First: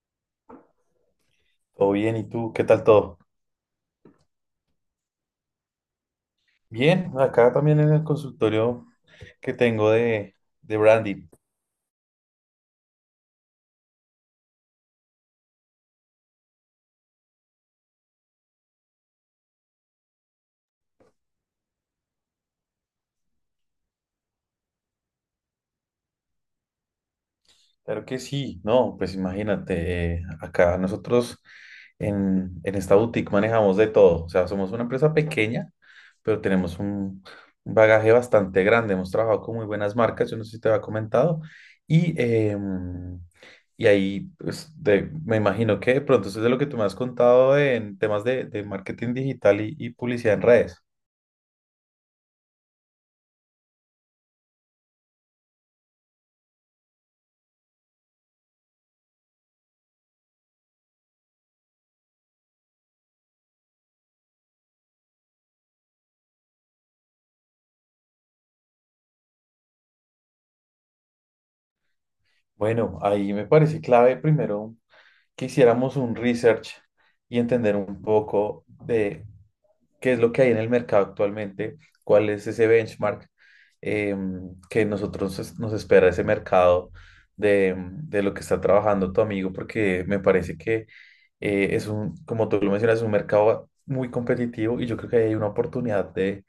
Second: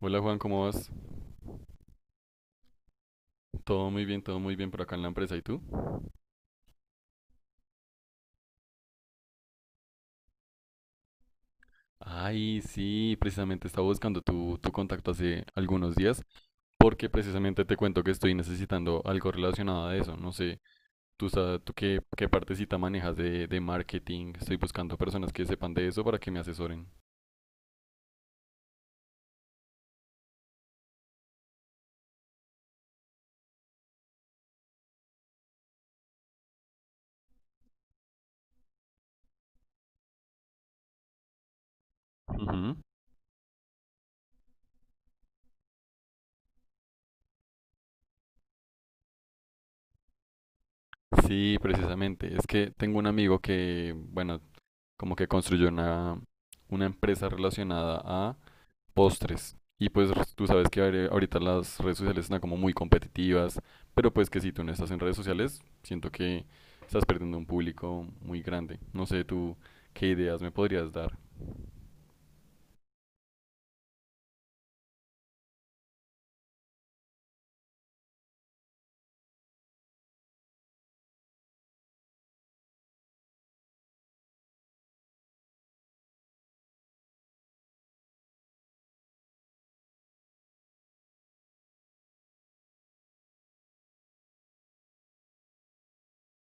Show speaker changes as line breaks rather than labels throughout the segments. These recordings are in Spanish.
Hola Juan, ¿cómo vas?
Todo bien, ¿y tú? ¿Qué tal todo?
Todo muy bien por acá en la empresa. ¿Y tú?
Bien, acá también en el consultorio que tengo de branding.
Ay, sí, precisamente estaba buscando tu contacto hace algunos días porque precisamente te cuento que estoy necesitando algo relacionado a eso. No sé, tú qué partecita manejas de marketing. Estoy buscando personas que sepan de eso para que me asesoren.
Claro que sí, no, pues imagínate, acá nosotros en esta boutique manejamos de todo. O sea, somos una empresa pequeña, pero tenemos un bagaje bastante grande. Hemos trabajado con muy buenas marcas, yo no sé si te había comentado. Y,
Ujú.
em, y ahí, pues, me imagino que de pronto eso es de lo que tú me has contado en temas de marketing digital y publicidad en redes.
Sí, precisamente. Es que tengo un amigo que, bueno, como que construyó una empresa relacionada postres. Y pues tú sabes que ahorita las redes sociales están como muy competitivas, pero pues que si tú no estás en redes sociales, siento que estás perdiendo un público muy grande. No sé tú qué ideas me podrías dar.
Bueno, ahí me parece clave primero que hiciéramos un research y entender un poco de qué es lo que hay en el mercado actualmente, cuál es ese benchmark que nos espera ese mercado de lo que está trabajando tu amigo, porque me parece que es un, como tú lo mencionas, es un mercado muy competitivo y yo creo que hay una oportunidad de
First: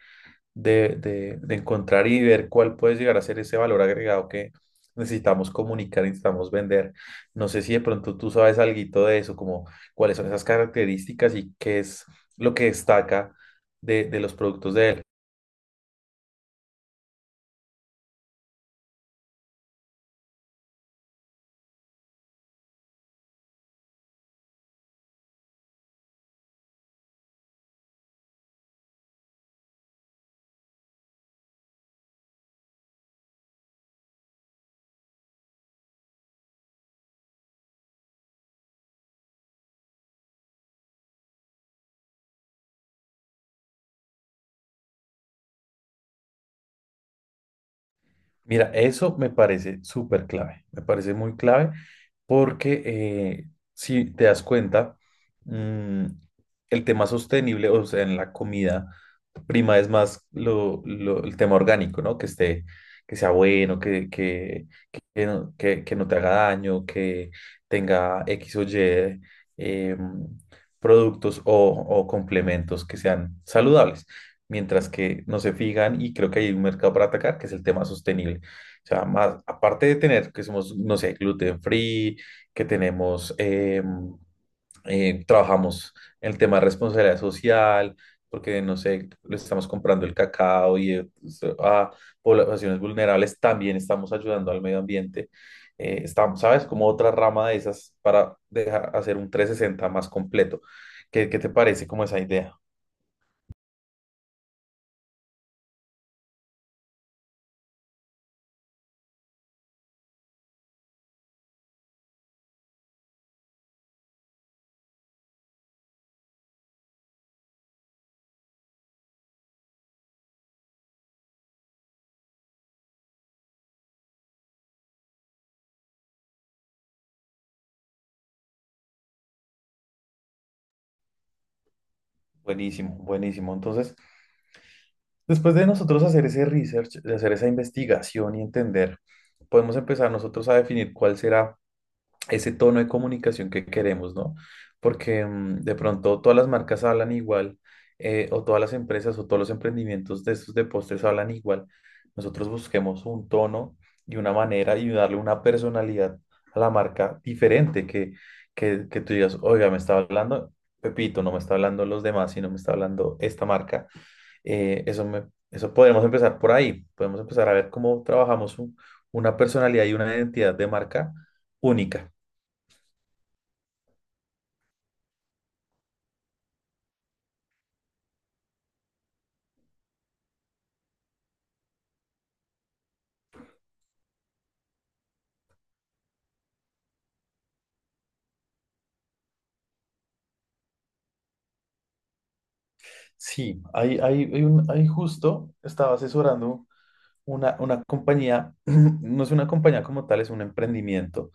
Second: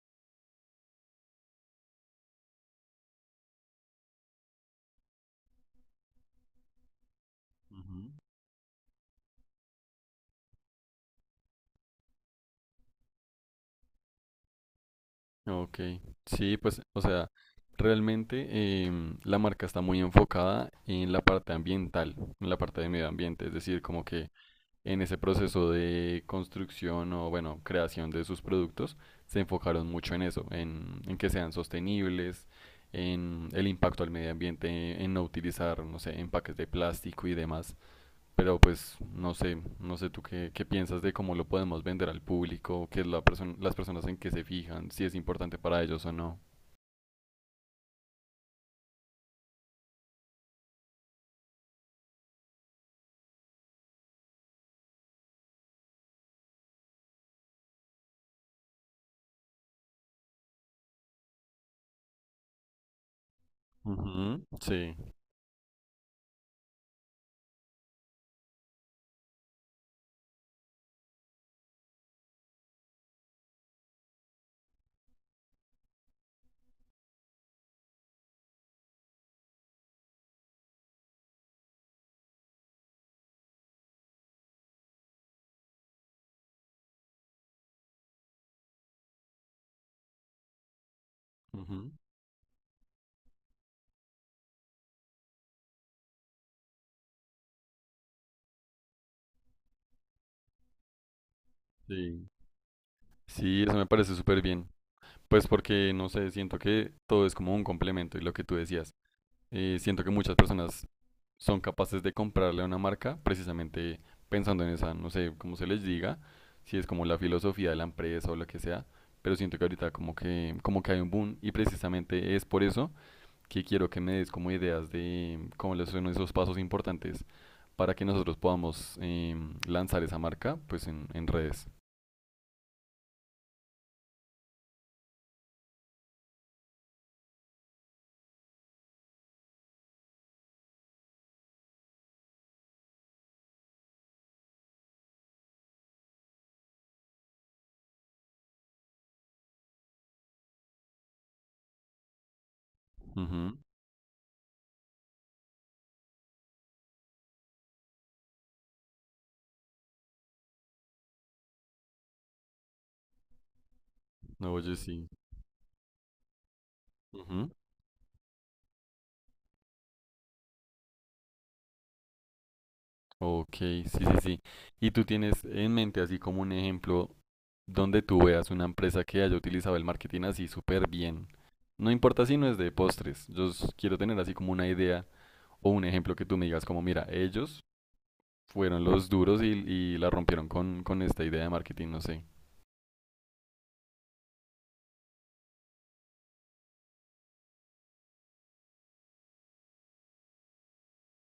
de, de, de encontrar y ver cuál puede llegar a ser ese valor agregado que necesitamos comunicar, y necesitamos vender. No sé si de
Ujú.
pronto tú sabes algo de eso, como cuáles son esas características y qué es lo que destaca de los productos de él.
Ok, sí, pues, o sea, realmente la marca está muy enfocada en la parte ambiental, en la parte de medio ambiente, es decir, como que en ese proceso de construcción o, bueno, creación de sus productos, se enfocaron mucho en eso, en que sean sostenibles, en el impacto al medio ambiente, en no utilizar, no sé, empaques de plástico y demás. Pero pues no sé, no sé tú qué piensas de cómo lo podemos vender al público, qué es la persona, las personas en qué se fijan, si es importante para ellos o no.
Mira, eso me parece súper clave, me parece muy clave porque si te das cuenta, mm, el tema sostenible, o sea, en la comida prima es más el tema orgánico, ¿no? Que esté, que sea bueno,
Ujú, sí,
no, que no te haga daño, que tenga X o Y em, productos o complementos que sean saludables mientras que no se fijan y creo que hay un mercado para atacar, que es el tema sostenible. O sea, más, aparte de tener que somos, no sé, gluten free, que tenemos, trabajamos en el tema de responsabilidad social, porque, no sé, le estamos comprando el cacao y pues,
ujú,
a poblaciones vulnerables, también estamos ayudando al medio ambiente. Estamos, ¿sabes? Como otra rama de esas para dejar, hacer un 360 más completo. ¿Qué, qué te parece como esa
sí.
idea?
Sí, eso me parece súper bien. Pues porque, no sé, siento que todo es como un complemento y lo que tú decías. Siento que muchas personas son capaces de comprarle a una marca precisamente pensando en esa, no sé cómo se les diga, si es como la filosofía de la empresa o lo que sea, pero siento que ahorita como que hay un boom y precisamente es por eso que quiero que me des como ideas de cómo les son esos pasos importantes para que nosotros podamos lanzar esa marca pues en redes.
Buenísimo, buenísimo. Entonces, después de nosotros hacer ese research, de hacer esa investigación y entender, podemos empezar nosotros a definir cuál será ese tono de comunicación que queremos, ¿no? Porque de pronto todas las marcas hablan igual, o todas las empresas o todos los emprendimientos de estos de postres hablan igual. Nosotros busquemos un
Ujú.
tono y una manera y darle una personalidad a la marca diferente, que tú digas, oiga, me está hablando Pepito, no me está hablando los demás, sino me está hablando esta marca.
No, oye, sí.
Eso podemos empezar por ahí. Podemos empezar
Ujú.
a ver cómo trabajamos una personalidad y una identidad de marca única.
Ok, sí, sí, sí. ¿Y tú tienes en mente así como un ejemplo donde tú veas una empresa que haya utilizado el marketing así súper bien? No importa si no es de postres, quiero tener así como una idea o un ejemplo que tú me digas como, mira, ellos fueron los duros y, la rompieron con, esta idea de marketing, no sé.
Sí, hay justo estaba asesorando una compañía, no es una compañía como tal, es un emprendimiento.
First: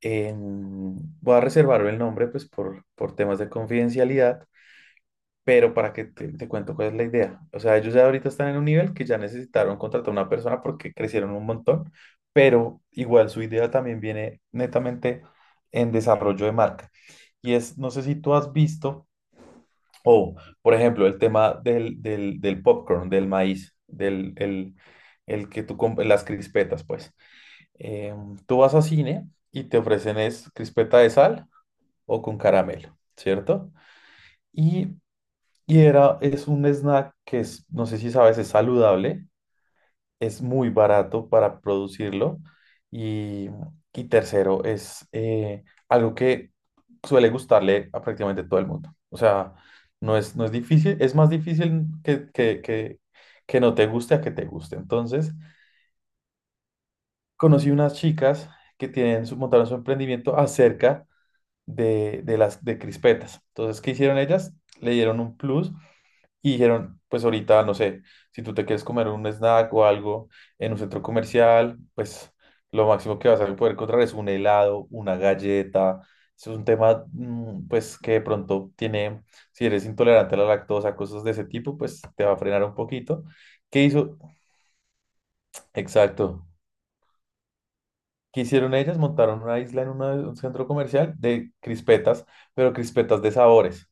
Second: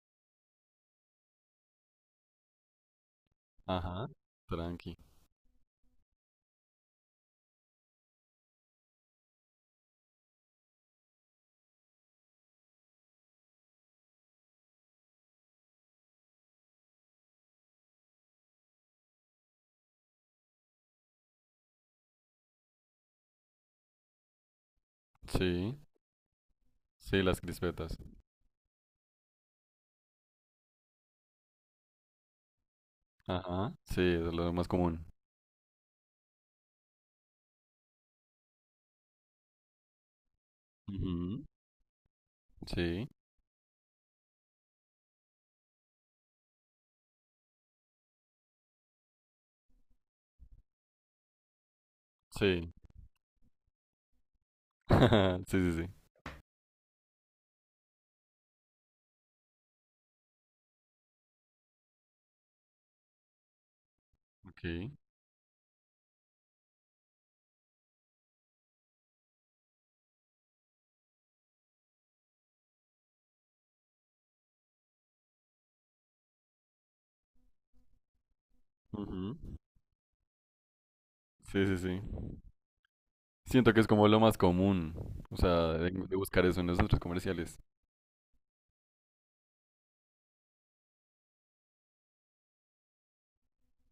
Voy a reservar el nombre pues por temas de
Ajá,
confidencialidad.
tranqui.
Pero para que te cuento cuál es la idea. O sea, ellos ya ahorita están en un nivel que ya necesitaron contratar a una persona porque crecieron un montón, pero igual su idea también viene netamente en desarrollo de marca. Y es, no sé si tú has visto, o por ejemplo, el tema del popcorn, del maíz, el que tú
Sí,
compras, las crispetas, pues.
sí, las crispetas.
Tú vas a cine y te ofrecen es crispeta de sal o con caramelo, ¿cierto?
Ajá, sí, eso es lo más
Y
común.
y era, es un snack que es, no sé si sabes, es saludable, es muy barato
Ujú,
para producirlo
sí,
y, y tercero, es algo que suele gustarle a prácticamente todo el mundo. O sea, no es difícil, es más difícil
sí.
que no te guste a que te guste. Entonces,
Sí, sí, sí.
conocí unas chicas que tienen su, montaron su emprendimiento acerca de las de crispetas. Entonces, ¿qué hicieron ellas?
Ok.
Le dieron un plus y dijeron, pues ahorita, no sé, si tú te quieres comer un snack o algo en un centro comercial, pues lo máximo que vas a poder encontrar es un helado, una galleta. Es un tema, pues, que de pronto tiene,
Ujú,
si eres intolerante a la lactosa, cosas de ese
sí, sí,
tipo,
sí.
pues te va a frenar un poquito.
Siento que
¿Qué
es como
hizo?
lo más común, o sea, de
Exacto.
buscar eso en los centros comerciales.
¿Qué hicieron ellas? Montaron una isla en un centro comercial de crispetas, pero crispetas de sabores.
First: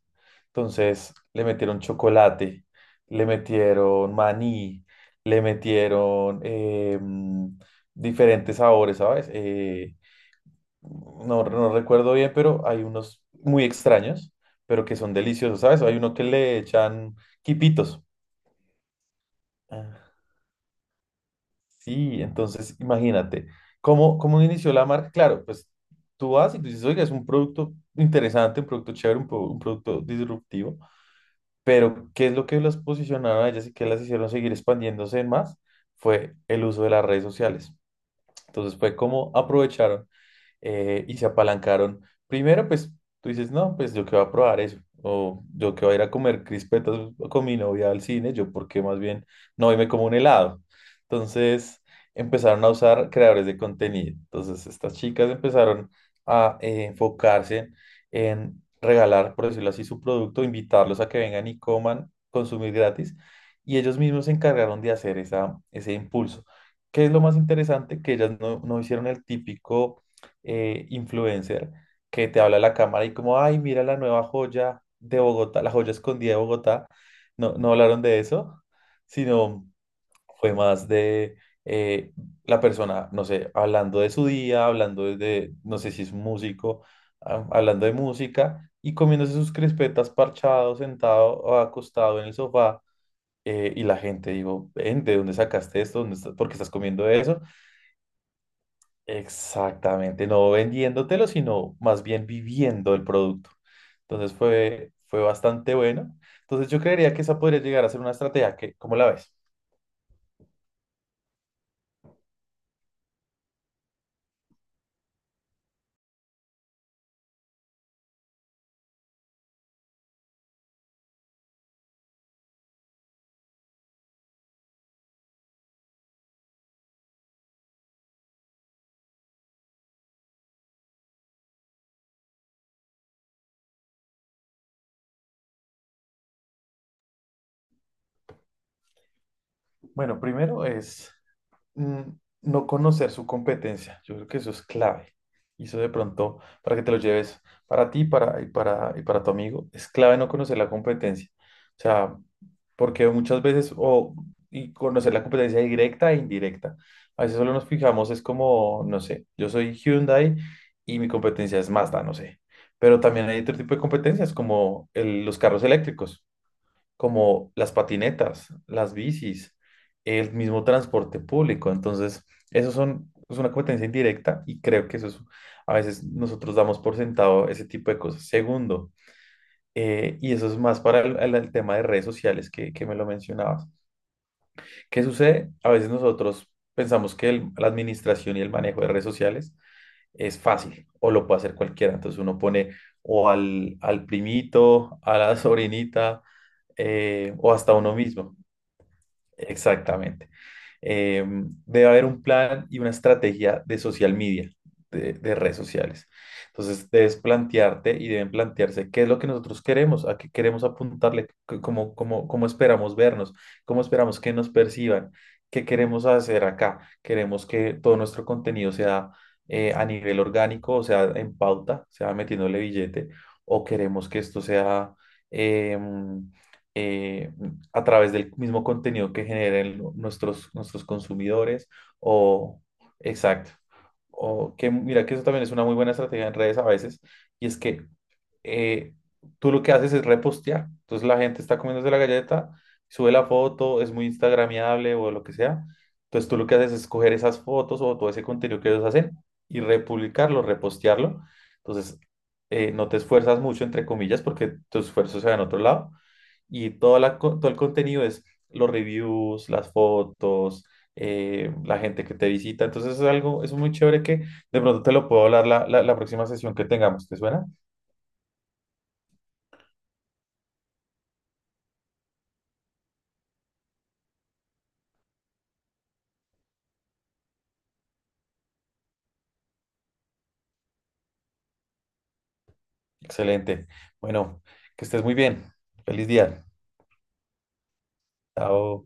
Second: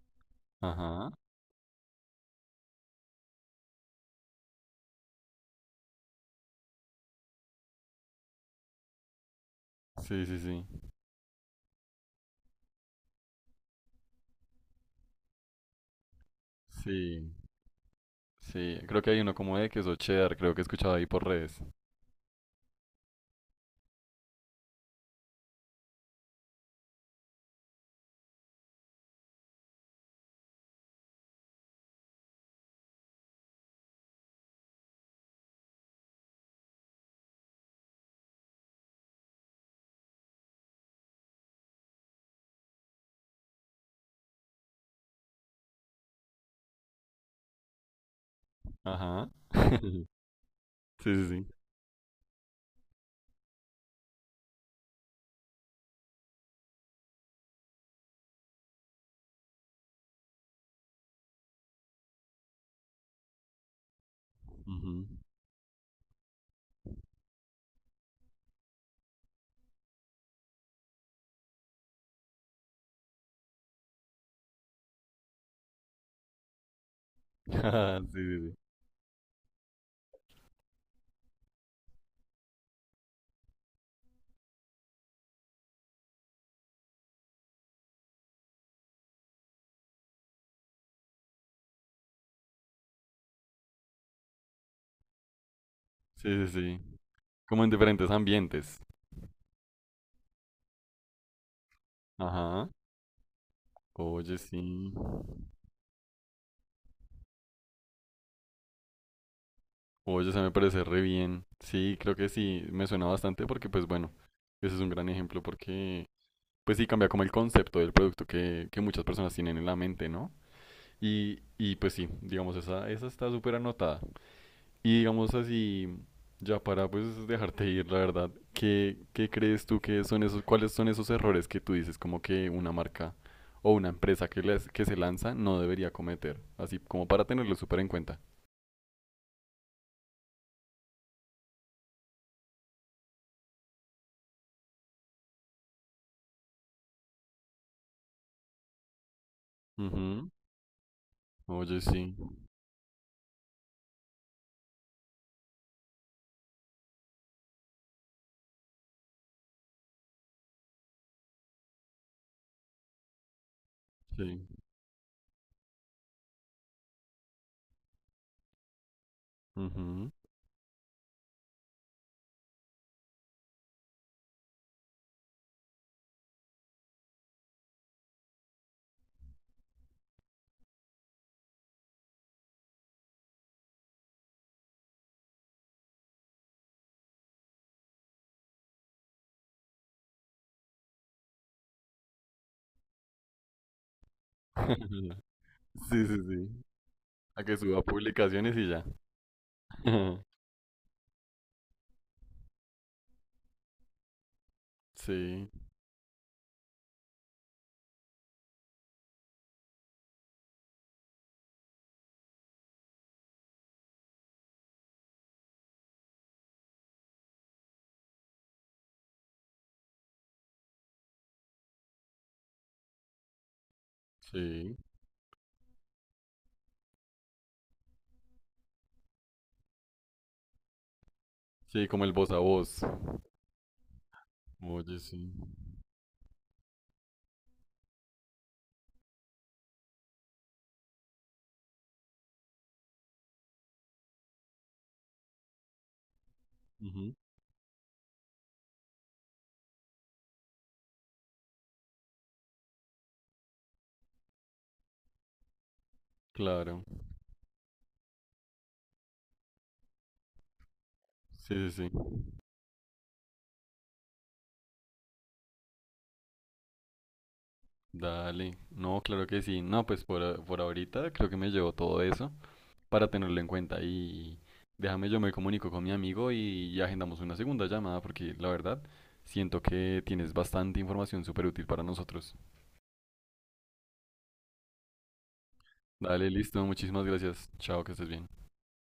Ajá.
Entonces le metieron chocolate, le metieron maní, le metieron diferentes sabores, ¿sabes?
Sí, sí, sí.
No, no recuerdo bien, pero hay unos muy extraños, pero que son deliciosos, ¿sabes? Hay uno que le echan
Sí,
quipitos.
sí. Creo que hay uno como de queso cheddar, creo que he escuchado ahí por redes.
Sí, entonces imagínate, ¿cómo, cómo inició la marca? Claro, pues tú vas y tú dices, oiga, es un producto interesante, un producto chévere, un producto disruptivo, pero ¿qué es lo que las posicionaron a ellas y qué las hicieron seguir expandiéndose en más? Fue el uso de las redes sociales. Entonces fue como aprovecharon y se apalancaron. Primero, pues tú dices, no, pues yo que voy a probar eso, o yo que voy a ir a comer crispetas con mi novia al cine, yo porque más bien
Ajá.
no hoy me como un helado.
Sí, sí, sí.
Entonces empezaron a usar creadores de contenido. Entonces estas chicas empezaron a enfocarse en regalar, por decirlo así, su producto, invitarlos a que vengan y coman, consumir gratis. Y ellos mismos se encargaron de
Ujú.
hacer esa, ese impulso. ¿Qué es lo más interesante? Que ellas no, no hicieron el típico influencer que te habla a la cámara y como, ay, mira la nueva joya de Bogotá, la joya escondida de Bogotá. No, no
Ajá,
hablaron
sí,
de
sí, sí.
eso, sino fue más de eh, la persona, no sé, hablando de su día, hablando de, no sé si es músico, ah, hablando de música y comiéndose sus crispetas parchado, sentado o acostado en el sofá. Y la gente, digo, "Ven, ¿de dónde sacaste esto? ¿Dónde estás?
Sí, sí,
¿Por qué estás
sí.
comiendo eso?"
Como en diferentes ambientes.
Exactamente, no vendiéndotelo, sino más bien
Ajá.
viviendo el producto.
Oye,
Entonces
sí.
fue, fue bastante bueno. Entonces yo creería que esa podría llegar a ser una estrategia que, ¿cómo la ves?
Oye, se me parece re bien. Sí, creo que sí, me suena bastante porque, pues bueno, ese es un gran ejemplo porque pues sí cambia como el concepto del producto que muchas personas tienen en la mente, ¿no? Y, pues sí, digamos, esa está súper anotada. Y digamos así, ya para pues dejarte ir, la verdad, ¿ qué crees tú que son esos, cuáles son esos errores que tú dices como que una marca o una empresa que se lanza no debería cometer? Así como para tenerlo súper en cuenta.
Bueno, primero es mm, no conocer su competencia. Yo creo que eso es clave. Y eso de pronto, para que te lo lleves para ti para tu amigo, es clave
Ujú.
no conocer la competencia.
Oye,
O
sí.
sea, porque muchas veces, o, y conocer la competencia directa e indirecta. A veces solo nos fijamos, es como, no sé, yo soy Hyundai y mi competencia es Mazda, no sé. Pero también hay otro tipo de competencias
Sí.
como los carros eléctricos, como las patinetas, las bicis,
Ujú.
el mismo transporte público. Entonces, eso son, es una competencia indirecta y creo que eso es, a veces nosotros damos por sentado ese tipo de cosas. Segundo, y eso es más para el tema de redes sociales que me lo mencionabas. ¿Qué sucede? A veces nosotros pensamos que la administración y el manejo de redes sociales es fácil o lo puede hacer cualquiera. Entonces uno pone o al primito, a la
Sí, sí,
sobrinita
sí. A que
o hasta
suba
uno mismo.
publicaciones y ya.
Exactamente. Eh, Debe haber un plan y una estrategia de social media, de
Sí.
redes sociales. Entonces, debes plantearte y deben plantearse qué es lo que nosotros queremos, a qué queremos apuntarle, cómo esperamos vernos, cómo esperamos que nos perciban, qué queremos hacer acá. Queremos que todo nuestro contenido sea a nivel orgánico, o sea, en pauta, sea metiéndole billete, o queremos que esto
Sí,
sea... em, eh, a través del mismo contenido que generen nuestros consumidores,
sí, como el voz a
o,
voz.
exacto, o que
Oye,
mira que eso
sí.
también es una muy buena estrategia en redes a veces y es que eh, tú lo que haces es repostear, entonces la gente está comiéndose la galleta, sube la foto, es muy instagramiable o lo que sea, entonces tú lo que haces es
Ujú,
coger esas fotos o todo ese contenido que ellos hacen y republicarlo, repostearlo, entonces no te esfuerzas mucho entre comillas porque tu esfuerzo se va en otro lado y
claro.
todo el contenido es los reviews, las fotos,
Sí,
la
sí, sí.
gente que te visita. Entonces es algo, es muy chévere que de pronto te lo puedo hablar la próxima sesión que tengamos. ¿Te suena?
Dale. No, claro que sí. No, pues por ahorita creo que me llevo todo eso para tenerlo en cuenta y déjame yo me comunico con mi amigo y, agendamos una segunda llamada porque la verdad siento que tienes bastante información súper útil para nosotros.
Excelente. Bueno, que estés muy bien. Feliz
Dale,
día.
listo. Muchísimas gracias. Chao, que estés bien.
Chao.